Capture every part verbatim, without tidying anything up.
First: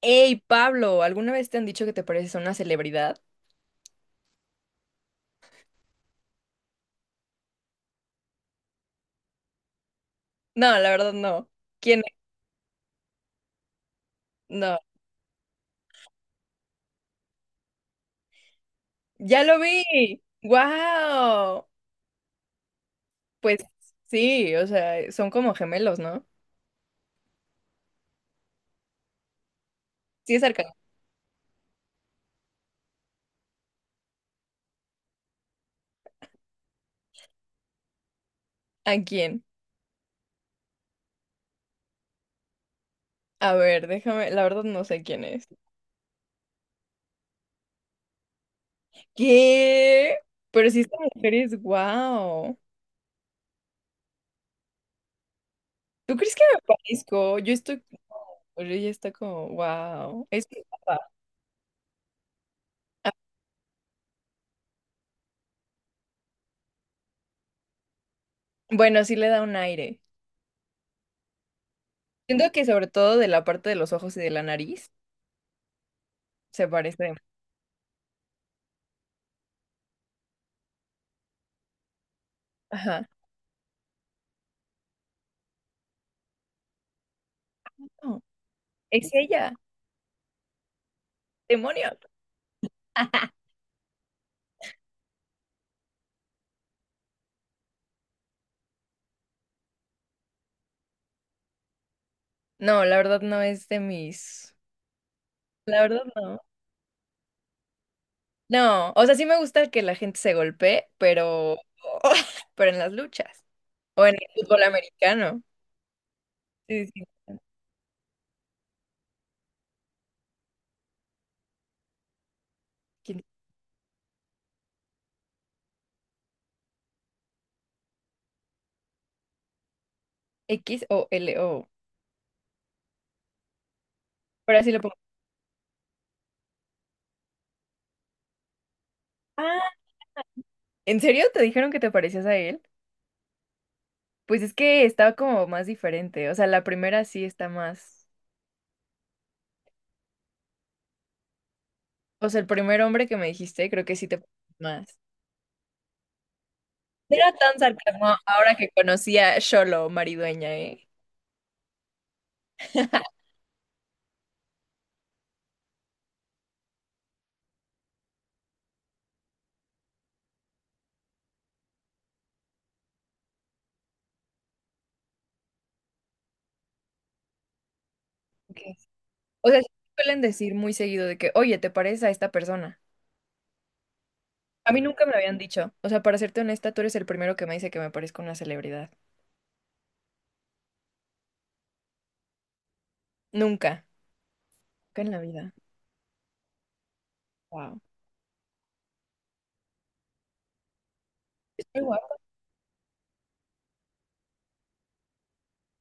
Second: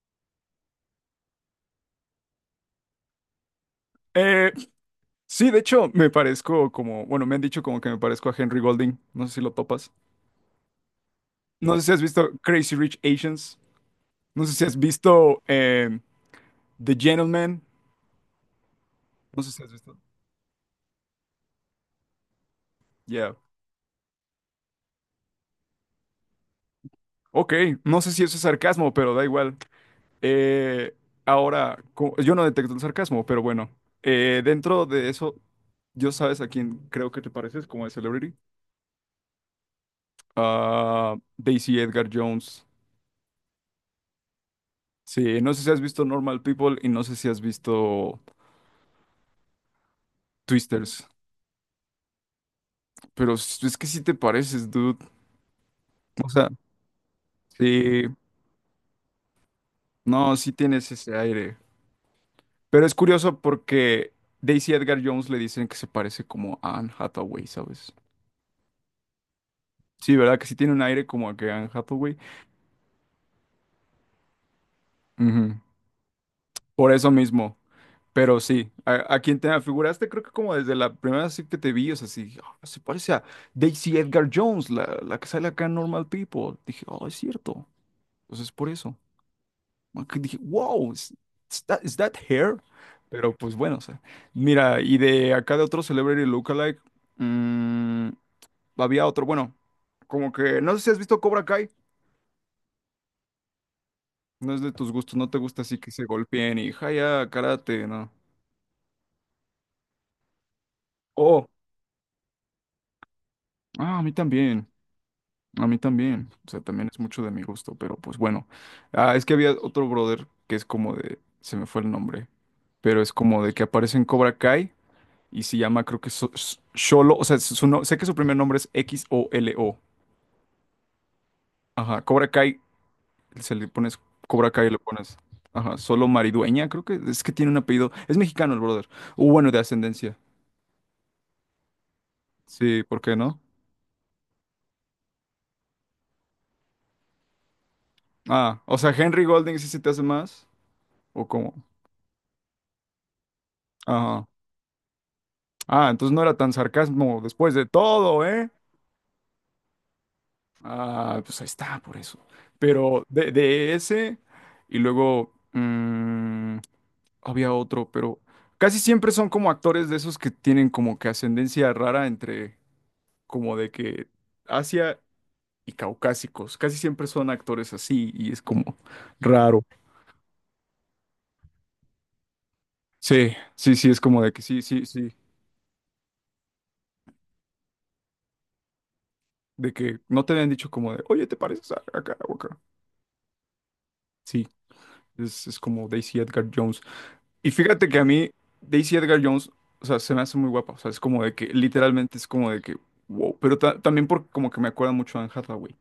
Hey, Pablo, ¿alguna vez te han dicho que te pareces a una celebridad? Eh, sí, de hecho, me parezco como, bueno, me han dicho como que me parezco a Henry Golding. No sé si lo topas. No, la verdad no. No sé si ¿Quién has es? visto Crazy Rich Asians. No sé si has No. visto eh, The Gentleman. No ¡Ya sé lo si has visto. vi! ¡Wow! Yeah. Pues sí, o sea, son como gemelos, ¿no? Ok, no sé si eso es sarcasmo, pero da igual. Sí, es cercano. Eh, ahora, co- yo no detecto el sarcasmo, pero bueno. Eh, dentro de eso, ¿yo sabes a quién creo que te pareces como de Celebrity? ¿A quién? Ah, Daisy Edgar Jones. A ver, déjame, la verdad no sé quién Sí, es. no sé si has visto Normal People y no sé si has visto ¿Qué? Pero sí, esta Twisters, mujer es wow. pero s- es que sí te pareces, dude. ¿Tú O crees que sea, me parezco? Yo estoy. sí, Pero ella está como, wow. no, Es sí muy tienes guapa. ese aire. Pero es curioso porque Daisy Edgar Jones le dicen que se parece como a Anne Hathaway, ¿sabes? Bueno, sí le da un aire. Sí, ¿verdad? Que sí tiene un aire como a que Anne Hathaway. Siento que sobre todo de la parte de los ojos y de la nariz Ujú. se Por eso parece. mismo. Pero sí, a, a quien te afiguraste, creo que como desde la primera vez que te vi, o sea, sí, "Ah, se Ajá. parece a Daisy Edgar Jones, la, la que sale acá en Normal People. Dije, oh, es cierto. No, Entonces, por eso. ¿es ella? Que dije, wow, is, is that, is ¡Demonios! that hair? Pero pues bueno, o sea, mira, y de acá de otro celebrity lookalike, mm, había otro, bueno, como que, no sé si has visto Cobra Kai, No, la verdad no es de no mis. es de tus gustos, no te gusta así La que se verdad no. golpeen y ya, karate, no. No, o sea, sí me gusta que la gente se golpee, Oh, pero. Pero en las luchas. ah, a O mí en el fútbol también, americano. a mí también, o sea, Sí, también es sí, mucho de sí. mi gusto, pero pues bueno, ah, es que había otro brother que es como de, se me fue el nombre, pero es ¿Quién? como de que aparece en Cobra Kai. Y se llama, creo que So- S- Solo, o sea, su no- sé que su primer nombre es X O L O. X o L O. Ajá, Cobra Kai, se le pones Cobra Pero Kai y así le lo pongo. pones. Ajá, Solo Maridueña, creo que es que tiene un apellido. Es mexicano el brother. O bueno, de Ah, ascendencia. ¿en serio te dijeron que te parecías a él? Sí, ¿por qué no? Pues es que estaba como más diferente. O sea, la primera sí está más. Ah, o sea, Henry Golding sí se te hace más. ¿O cómo? O sea, el primer hombre que me dijiste, creo que sí te Ajá. pareces más. Ah, entonces no era tan No sarcasmo era después tan de sarcasmo todo, ¿eh? ahora que conocí a Xolo Maridueña, ¿eh? Ah, pues ahí está, por eso. Pero de, de ese, y luego, mm, había otro, pero casi siempre son como actores de esos que tienen como que ascendencia rara entre como de que Asia y caucásicos. Casi siempre son actores así y es Ok. como O sea, raro. sí suelen decir muy seguido de que, oye, ¿te pareces a esta persona? Sí, sí, sí, es como de que sí, A mí sí, nunca sí, me lo habían dicho. O sea, para serte honesta, tú eres el primero que me dice que me parezco a una celebridad. de que no te habían dicho como de, oye, ¿te pareces a acá o acá? Nunca. Sí, Nunca en la es, vida. es como Daisy Edgar Jones. Y Wow. fíjate que a mí, Daisy Edgar Jones, o sea, se me hace muy guapa, o sea, es como de que Estoy guapa. literalmente es como de que, wow, pero ta- también porque como que me acuerda mucho a Anne Hathaway.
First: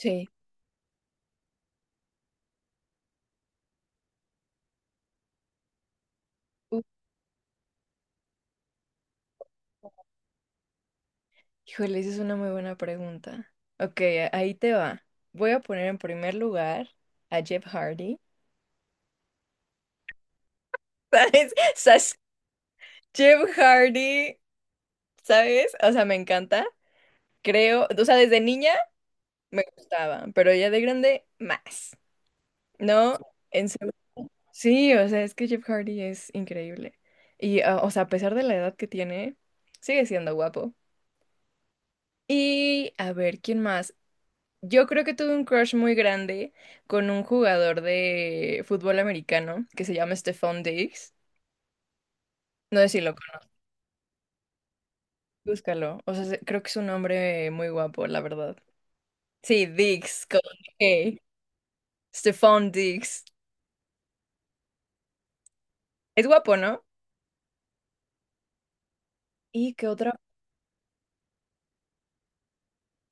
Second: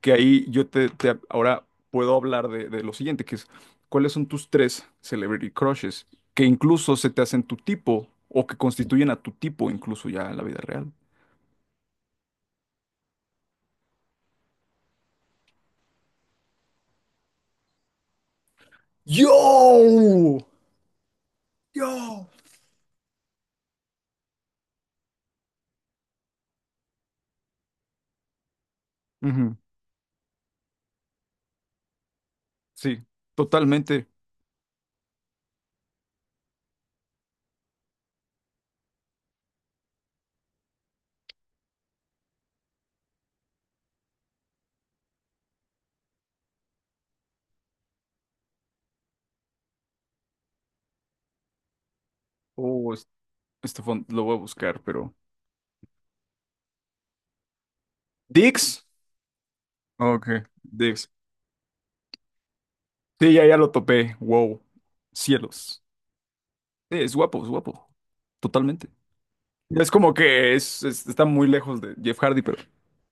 Que ahí yo te, te- ahora puedo hablar de, de lo siguiente, que es cuáles son tus tres celebrity crushes que Uf, incluso se te hacen tu tipo o que constituyen a tu tipo incluso ya en la vida real. híjole, esa es una muy buena pregunta. Ok, a- ahí te va. Voy a poner en primer lugar a Jeff Hardy. ¡Yo! ¿Sabes? ¿Sabes? ¡Yo! Jeff Hardy, ¿sabes? O sea, me encanta. Creo, o sea, desde niña Ujú. me gustaba, pero ya de grande más. Sí, No, en serio. totalmente. Sí, o sea, es que Jeff Hardy es increíble. Y, ah, o sea, a pesar de la edad que tiene, sigue siendo guapo. Y, a ver, ¿quién más? Yo creo que tuve un crush muy grande con un jugador de fútbol americano que se llama Stephon Diggs. No sé Oh, si es- lo conoces, Estefan, lo voy a buscar, pero... búscalo. O sea, se- creo que es un hombre muy guapo, la verdad. Dix. Sí, Diggs, Ok, con Dix. G. Stephon Diggs. Sí, ya, ya lo topé. Wow. Cielos. Es guapo, ¿no? Sí, es guapo, es guapo. Totalmente. ¿Y qué Es como otra? que es, es- está muy lejos de Jeff Hardy, pero...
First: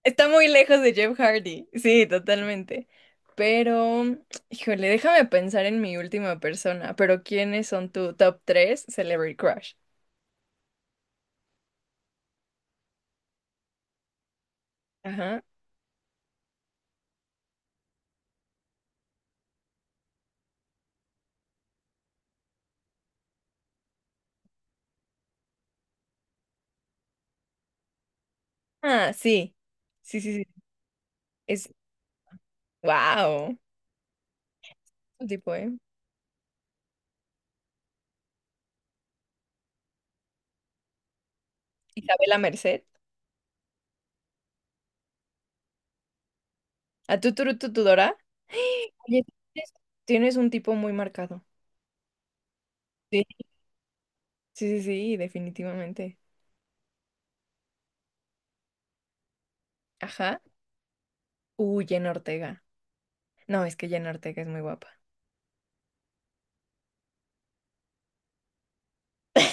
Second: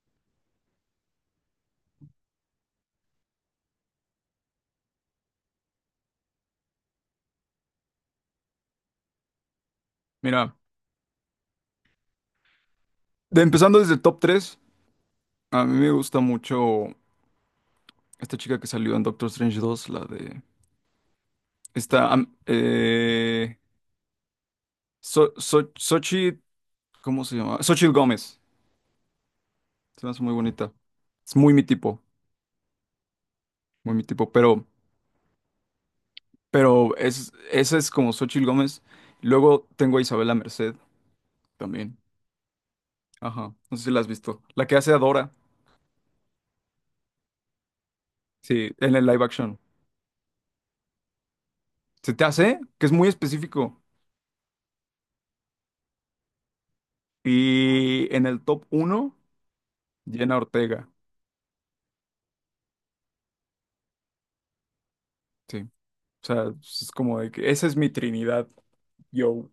Está muy lejos de Jeff Hardy. Sí, totalmente. Pero, híjole, déjame pensar en mi última persona. Pero, ¿quiénes son tu top tres Celebrity Crush? Mira. De- empezando desde el top tres, Ajá. a mí me gusta mucho esta chica que salió en Doctor Strange dos, la de... Esta... am- eh, So- So- Xochitl- ¿cómo se llama? Xochitl Gómez. Ah, sí. Se me Sí, hace muy sí, sí. bonita. Es muy mi Es. tipo, ¡Wow! muy mi tipo, pero, Tipo, ¿eh? pero es, esa es como Xochitl Gómez. Luego tengo a Isabela Merced también. Isabela Merced. Ajá, no sé si la has visto. La que hace a Dora, ¿A tu turu tu, tu, Dora? sí, en el Oye, live action. tienes tienes un tipo muy marcado. ¿Se te hace? Que es muy Sí. específico. Sí, sí, sí, definitivamente. Y en el top uno, Jenna Ajá. Ortega. Uh, Jenna Ortega. No, es que Jenna Ortega es muy guapa. Sí. O sea, pues, es como de que esa es mi Trinidad, yo.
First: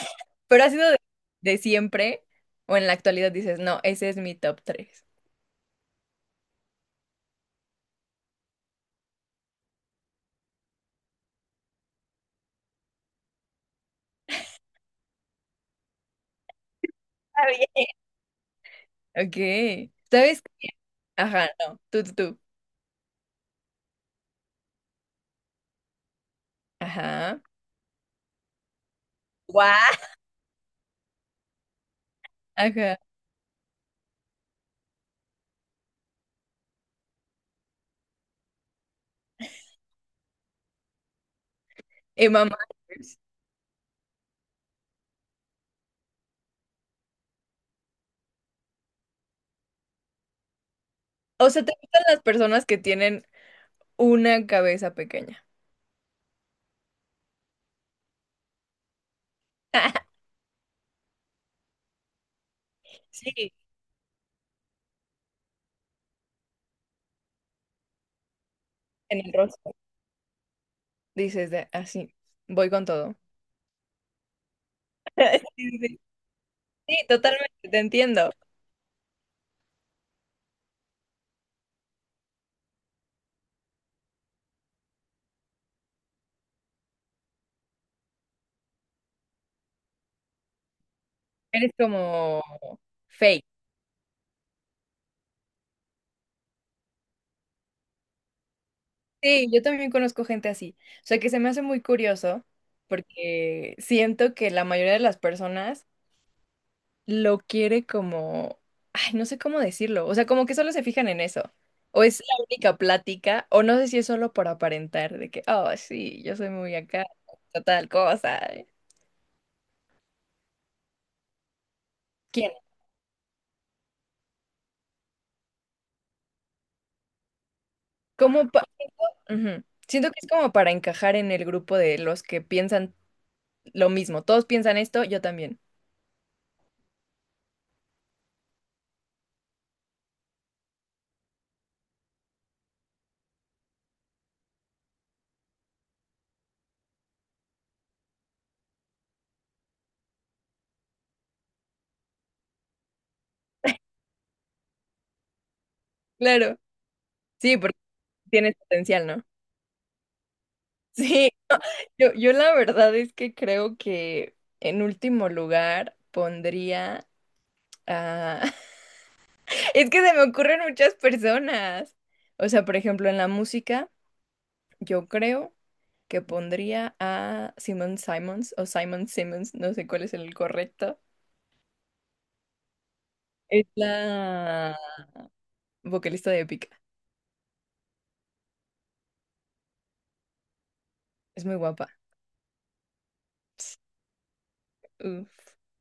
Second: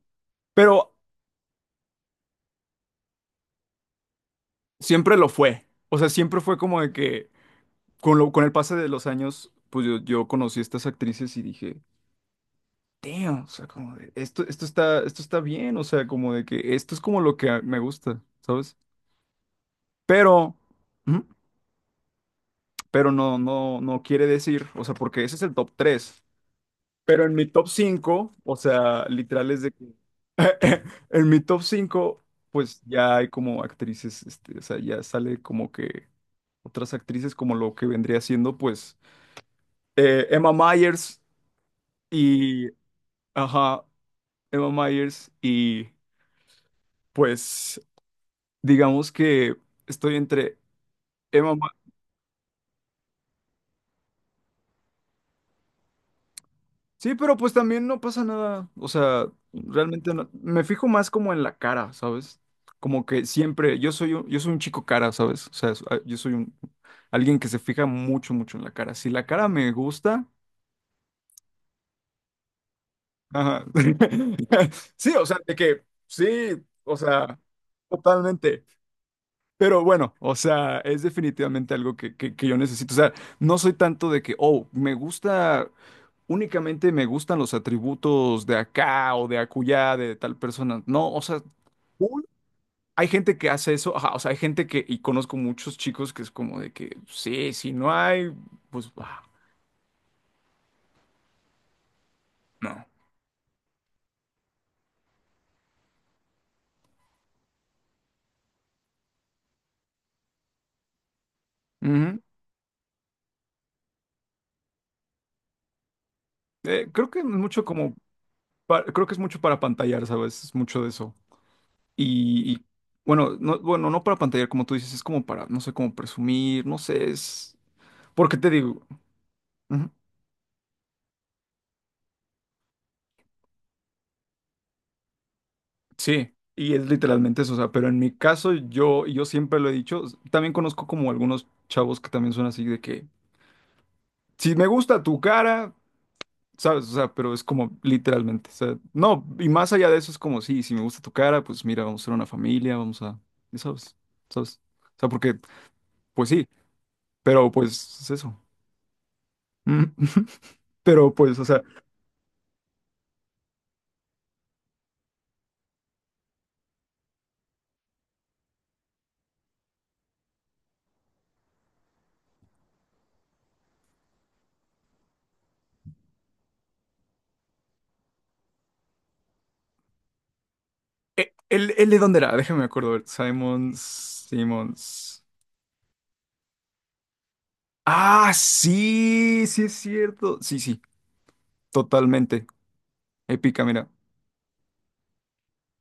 Pero ha sido Pero de, de siempre o en la actualidad dices, no, ese es mi top tres. siempre lo fue. O sea, siempre fue como de que con lo, con el pase de los años, pues yo, yo conocí a estas actrices y dije, damn, o sea, como de, esto, esto está, esto está bien, o sea, como de que esto es como lo que a- me Está gusta, ¿sabes? bien. Ok. ¿Sabes? Pero, ujú, Ajá, no. Tú, tú, tú. pero no, no, no quiere decir, o sea, porque ese es el top tres. Pero en Ajá. mi top cinco, o sea, literal es de que... Guau. En mi top cinco, pues Ajá. ya hay como actrices, este, o sea, ya sale como que otras actrices como lo que vendría siendo, pues, eh, Emma Myers Emma y... Myers. Ajá, Emma Myers y pues digamos que estoy entre... O Emma. sea, ¿te gustan las personas que tienen una cabeza pequeña? Sí, pero pues también no pasa nada. O sea, realmente no- me fijo más como en la cara, ¿sabes? Como que Sí. siempre, yo soy un, yo soy un chico cara, ¿sabes? O sea, es- ah, yo soy un alguien que se fija mucho, mucho en la cara. Si En la el cara me rostro. gusta, Dices de así, voy con todo. ajá. Sí, o sea, de Sí, sí, que sí. sí, o Sí, sea, totalmente, te entiendo. totalmente. Pero bueno, o sea, es definitivamente algo que, que, que yo necesito. O sea, no soy tanto de que, oh, me gusta. Únicamente me gustan los atributos de acá o de acullá de tal persona. No, o sea, Eres cool. como hay gente fake. que hace eso, ajá, o sea, hay gente que, y conozco muchos chicos que es como de que, sí, si no hay, pues, ah, Sí, yo también conozco gente así. O sea, que se me hace muy curioso no. porque siento que la mayoría de las personas lo quiere como, ay, no sé cómo decirlo. O sea, como que solo se fijan en eso. O Ujú. es la única plática, o no sé si es solo por aparentar, de que, oh, sí, yo soy muy Eh, acá, Creo que es mucho tal como, cosa. pa- creo que es mucho para pantallar, ¿sabes? Es mucho de eso. Y, ¿Quién? y, bueno, no, bueno, no para pantallar, como tú dices, es como para, no sé, como presumir, no sé, es, ¿porque te ¿Cómo? pa- digo? Ujú. Ujú. Siento que es como para encajar en el grupo de los que piensan lo mismo. Todos piensan esto, yo también. Sí, y es literalmente eso, o sea, pero en mi caso yo, yo, siempre lo he dicho, s- también conozco como algunos chavos que también son así de que, si me gusta tu cara, sabes, o sea, pero es como literalmente, o sea, no, y más allá de eso es como, sí, si me gusta tu cara, pues mira, vamos a ser una familia, vamos a, y sabes, sabes, o sea, porque, pues sí, Claro. pero Sí, pues porque es eso. tienes potencial, ¿no? Mm. Pero Sí, pues, o no, sea, yo, yo la verdad es que creo que en último lugar pondría a... Es que se me ocurren muchas personas. O sea, por ejemplo, en la música, yo creo que pondría a Simon Simons o Simon Simmons, no sé cuál es el correcto. e- ¿él, él de dónde era? Déjame acuerdo, a ver, Es Simon, la Simons. vocalista de Épica. Ah, sí, sí es cierto. Sí, sí. Es muy guapa. Totalmente épica, mira. Uf.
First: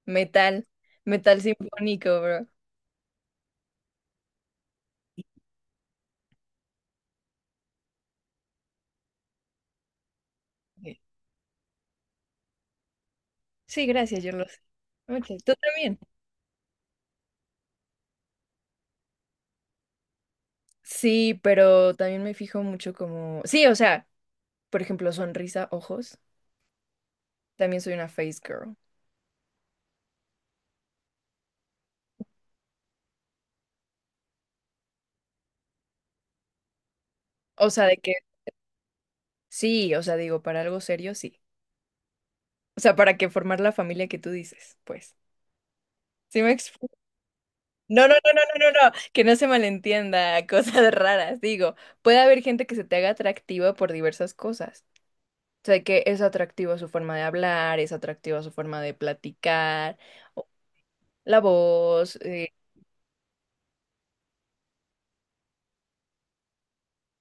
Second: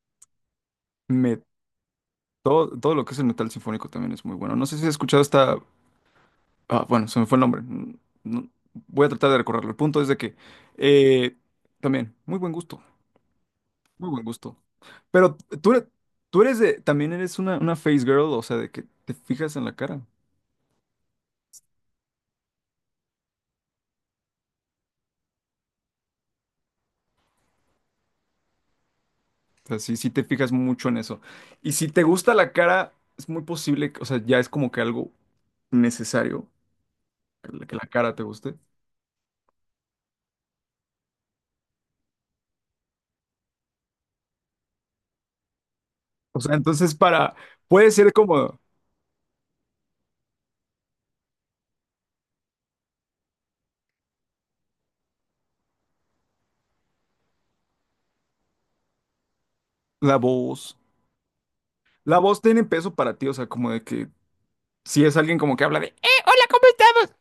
Metal, metal Me, sinfónico, bro. todo, todo lo que es el metal sinfónico también es muy bueno. No sé si has escuchado esta... Ah, bueno, se me fue el nombre. Mm, no- voy a tratar de recorrerlo. El punto es de que eh, también, muy buen gusto, Sí, muy buen gracias, yo lo gusto. sé. Pero Muchas- Tú tú, eres- también. tú eres de... También eres una, una face girl, o sea, de que te fijas en la cara. Sí, pero también me fijo mucho como... Sí, o sea, por ejemplo, sonrisa, ojos. También soy una face girl. O sea, sí, sí te fijas mucho en eso. Y si te gusta la cara, es muy posible, que- o sea, ya es como que algo necesario que la O que sea, la de que... cara te guste. Sí, o sea, digo, para algo serio, sí. O sea, para que formar la familia que tú dices, pues. O ¿Sí me sea, explico? entonces para... Puede No, ser no, no, no, como... no, no, no. Que no se malentienda, cosas raras. Digo, puede haber gente que se te haga atractiva por diversas cosas. O sea, que es atractiva su forma de hablar, es atractiva su forma de platicar, La o voz. la voz. La voz eh, tiene peso para ti, o sea, como de que si es alguien como que habla de, "Eh",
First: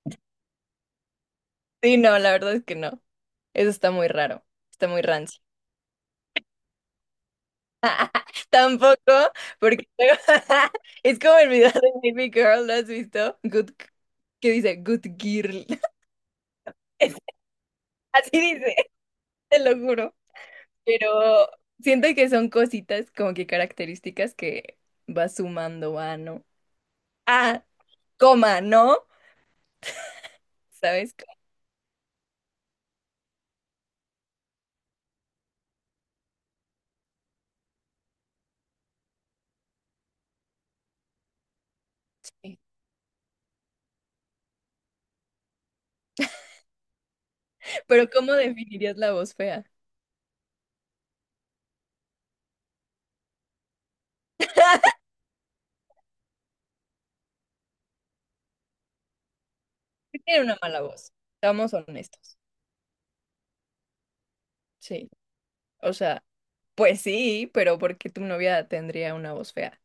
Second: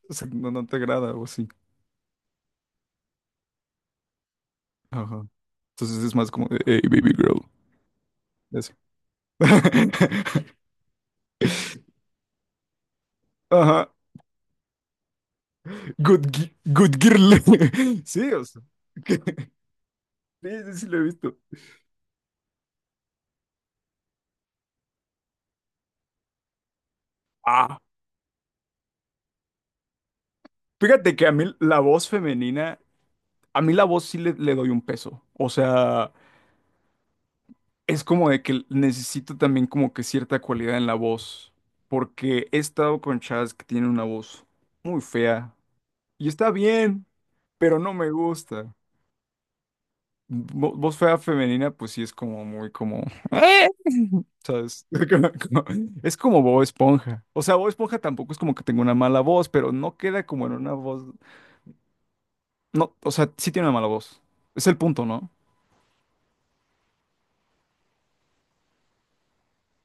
o sea, no, no te agrada o así. Sí, no, la verdad es que no. Eso está muy raro, está muy Ajá. rancio. Entonces es más como de, hey, baby girl. Eso. Tampoco, porque luego- es como el video de Baby Girl, ¿lo has visto? Good, Ajá. que dice Good Girl. Good, gi- good Es- girl. Así Sí, o sea. dice, que- te lo juro. Sí, sí, sí, lo he Pero visto. siento que son cositas como que características que va sumando a, ¿no? Ah, Ah, coma, ¿no? ¿Sabes? fíjate que a Como mí la voz femenina, a mí la voz sí le, le doy un peso. O sea. Es como de que necesito también como que cierta cualidad en la voz, porque he que- estado con chavas que tienen una voz muy fea y está bien, pero no Pero me ¿cómo gusta. definirías la voz fea? Vo- voz fea femenina, pues sí es como muy como, "Eh", ¿sabes? Como- como- Es como Bob Esponja. O sea, Bob Esponja tampoco es como que tenga una mala voz, pero no queda como Tiene en una una mala voz, voz, seamos honestos. no, o sea, sí tiene una mala voz. Es el punto, Sí, ¿no? o sea. Pues sí, pero ¿por qué tu novia tendría una voz fea?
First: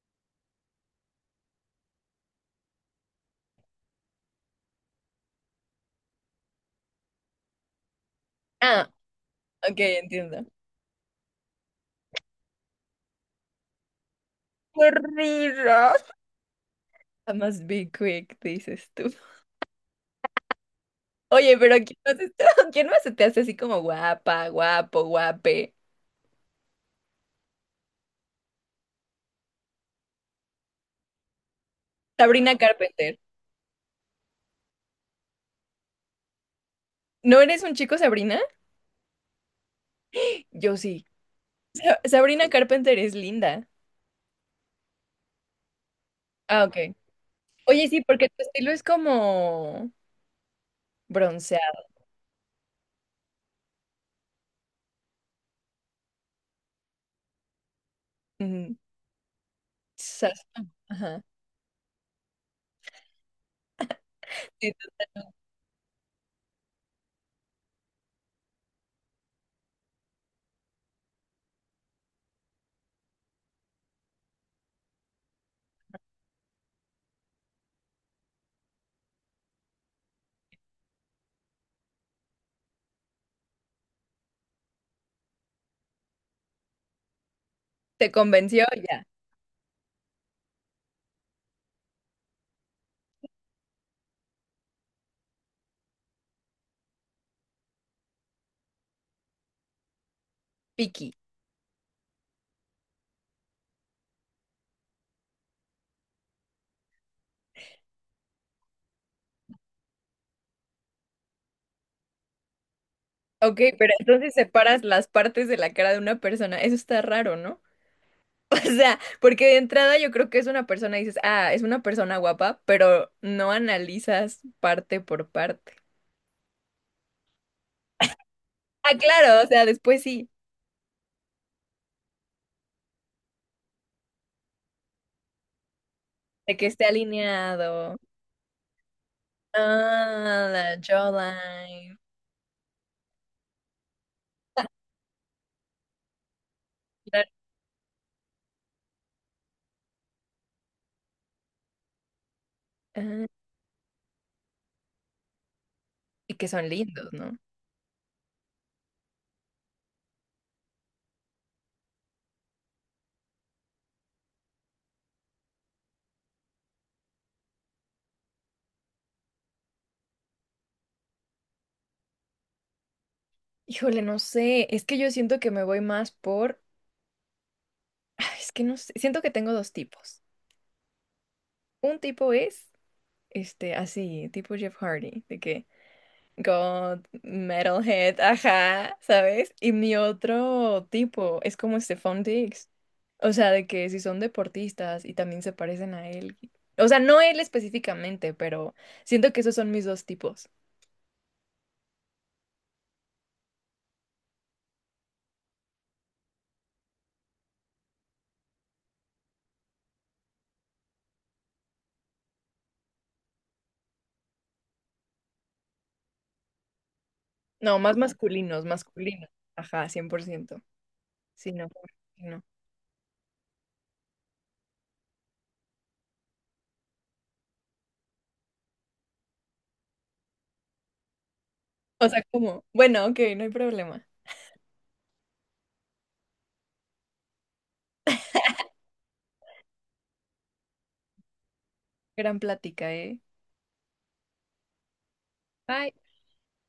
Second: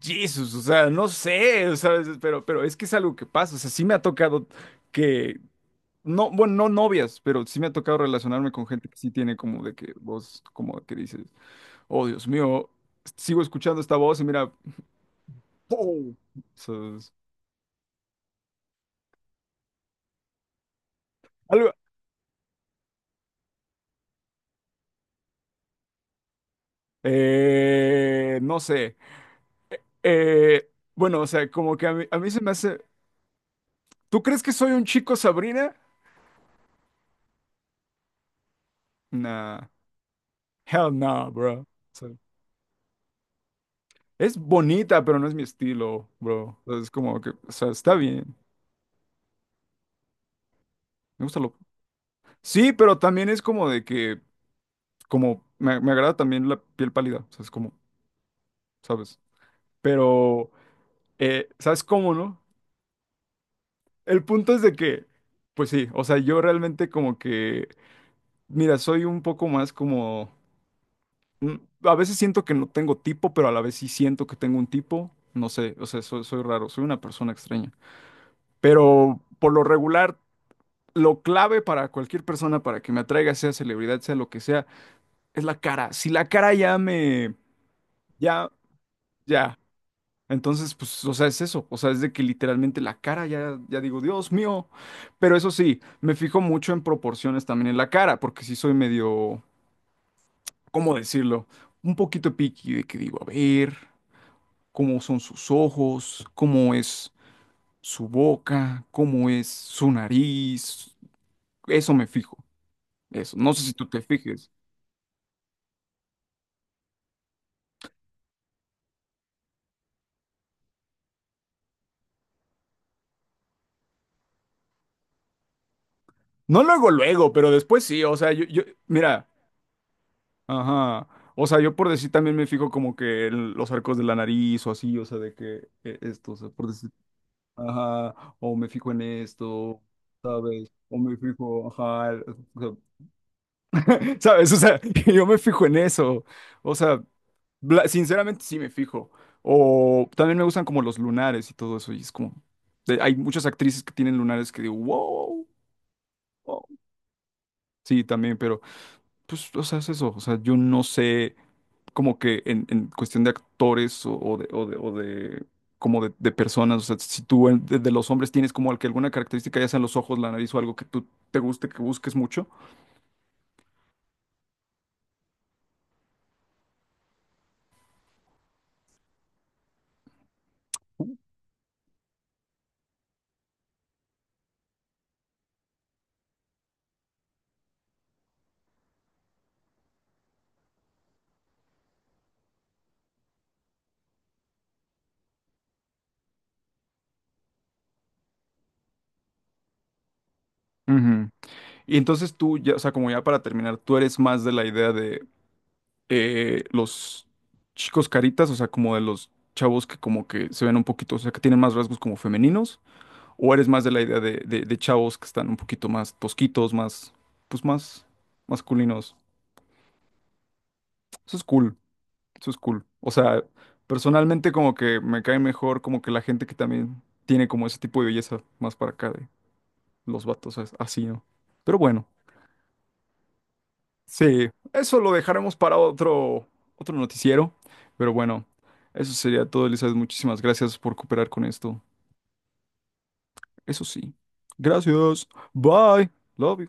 Jesus, o sea, no sé, ¿sabes? Pero, pero es que es algo que pasa, o sea, sí me ha tocado que. No, bueno, no novias, pero sí me ha tocado relacionarme con gente Ah, que sí tiene como de ok, que voz, entiendo. como de que dices, oh Dios mío, sigo escuchando esta voz y mira, ¡Qué risa! ¡pum! So, es I must be quick, dices tú. Oye, algo, pero ¿quién más, está- quién más se te hace así como guapa, guapo, guape? eh, no sé, eh, bueno, o sea, como que a mí, a mí, se me Sabrina hace, Carpenter. ¿tú crees que soy un chico Sabrina? ¿No eres un chico, Sabrina? Nah, Yo hell sí. no, bro. Sa- So, Sabrina Carpenter es linda. es bonita, pero no es mi estilo, bro. Ah, So, es ok. como que, o sea, Oye, está sí, porque bien, tu estilo es como me gusta lo... bronceado. Sí, pero también es como de que... Como me, me agrada también la piel pálida, o sea, es como, Mm, ¿sabes? sas- Pero, Ajá. eh, ¿sabes cómo, no? El punto es de Sí, que, pues sí, o sea, yo realmente como que, mira, soy un poco más como, mm, a veces siento que no tengo tipo, pero a la vez sí siento que tengo un tipo, no sé, o sea, soy, soy raro, soy una persona extraña. Pero por lo regular, lo clave para cualquier persona, para que me atraiga, sea celebridad, sea lo que sea, es la cara. Si la cara ya me, te ya... convenció ya. Ya, entonces, pues, o sea, es eso, o sea, es de que literalmente la cara ya, ya digo, Dios mío, pero eso sí, me fijo mucho en proporciones también en la cara, porque sí soy medio, ¿cómo Picky. decirlo? Un poquito picky de que digo, a ver, cómo son sus ojos, cómo es su boca, cómo es su nariz, eso me fijo, eso, no Ok, sé si tú pero te entonces fijes. separas las partes de la cara de una persona. Eso está raro, ¿no? O sea, porque de entrada yo creo que es una persona y dices, ah, es una persona guapa, pero no analizas parte por parte. No luego, luego, pero después sí, o sea, yo, yo, Ah, mira. claro, o sea, después sí, Ajá. O sea, yo por decir también me fijo como que el- los arcos de la nariz o así, o sea, de que eh, esto, o sea, de que por esté decir, alineado. ajá, o me fijo en esto, Ah, ¿sabes? la O me fijo, jawline. ajá, el- o sea, ¿sabes? O sea, yo me fijo en eso. O sea, Claro. bla- sinceramente sí me fijo. O también me gustan como los lunares y todo eso, y es como, de- hay Ah, muchas actrices que tienen lunares que digo, wow, y que wow". son lindos, ¿no? Sí, también, pero pues, o sea, es eso, o sea, yo no sé. Como que en, en cuestión de actores o, o de, o de, o de- como de, de personas, o sea, si tú en- de, de los hombres tienes como que alguna característica, ya sean los ojos, la nariz o algo que tú te guste, que busques mucho. Híjole, no sé, es que yo siento que me voy más por... Es que no sé, siento que tengo dos tipos. Un tipo es, este, así, tipo Jeff Hardy, de que... God, metalhead, ajá, ¿sabes? Y mi otro tipo es como Stephon Diggs. O sea, de que si son deportistas y también se parecen a él. O sea, no él específicamente, pero siento que esos son mis dos tipos. Ujú. Y entonces tú, ya, o sea, como ya para terminar, tú eres más de la idea de eh, los chicos caritas, o sea, como de los chavos que como que se ven un poquito, o sea, que tienen más rasgos como femeninos, o eres más de la idea de, de, de chavos que están un poquito más tosquitos, más, pues No, más más masculinos, masculinos. masculinos. Ajá, cien por ciento. Eso es Sí, no, cool. no. Eso es cool. O sea, personalmente como que me cae mejor como que la gente que también tiene como ese tipo de belleza más para acá de los vatos as- así, ¿no? Pero bueno, O sea, como, bueno, ok, no hay problema. sí, eso lo dejaremos para otro, otro noticiero. Pero bueno, eso sería todo, Elizabeth. Muchísimas gracias por cooperar con esto. Gran plática, ¿eh? Eso sí. Gracias. Bye. Bye. Love you.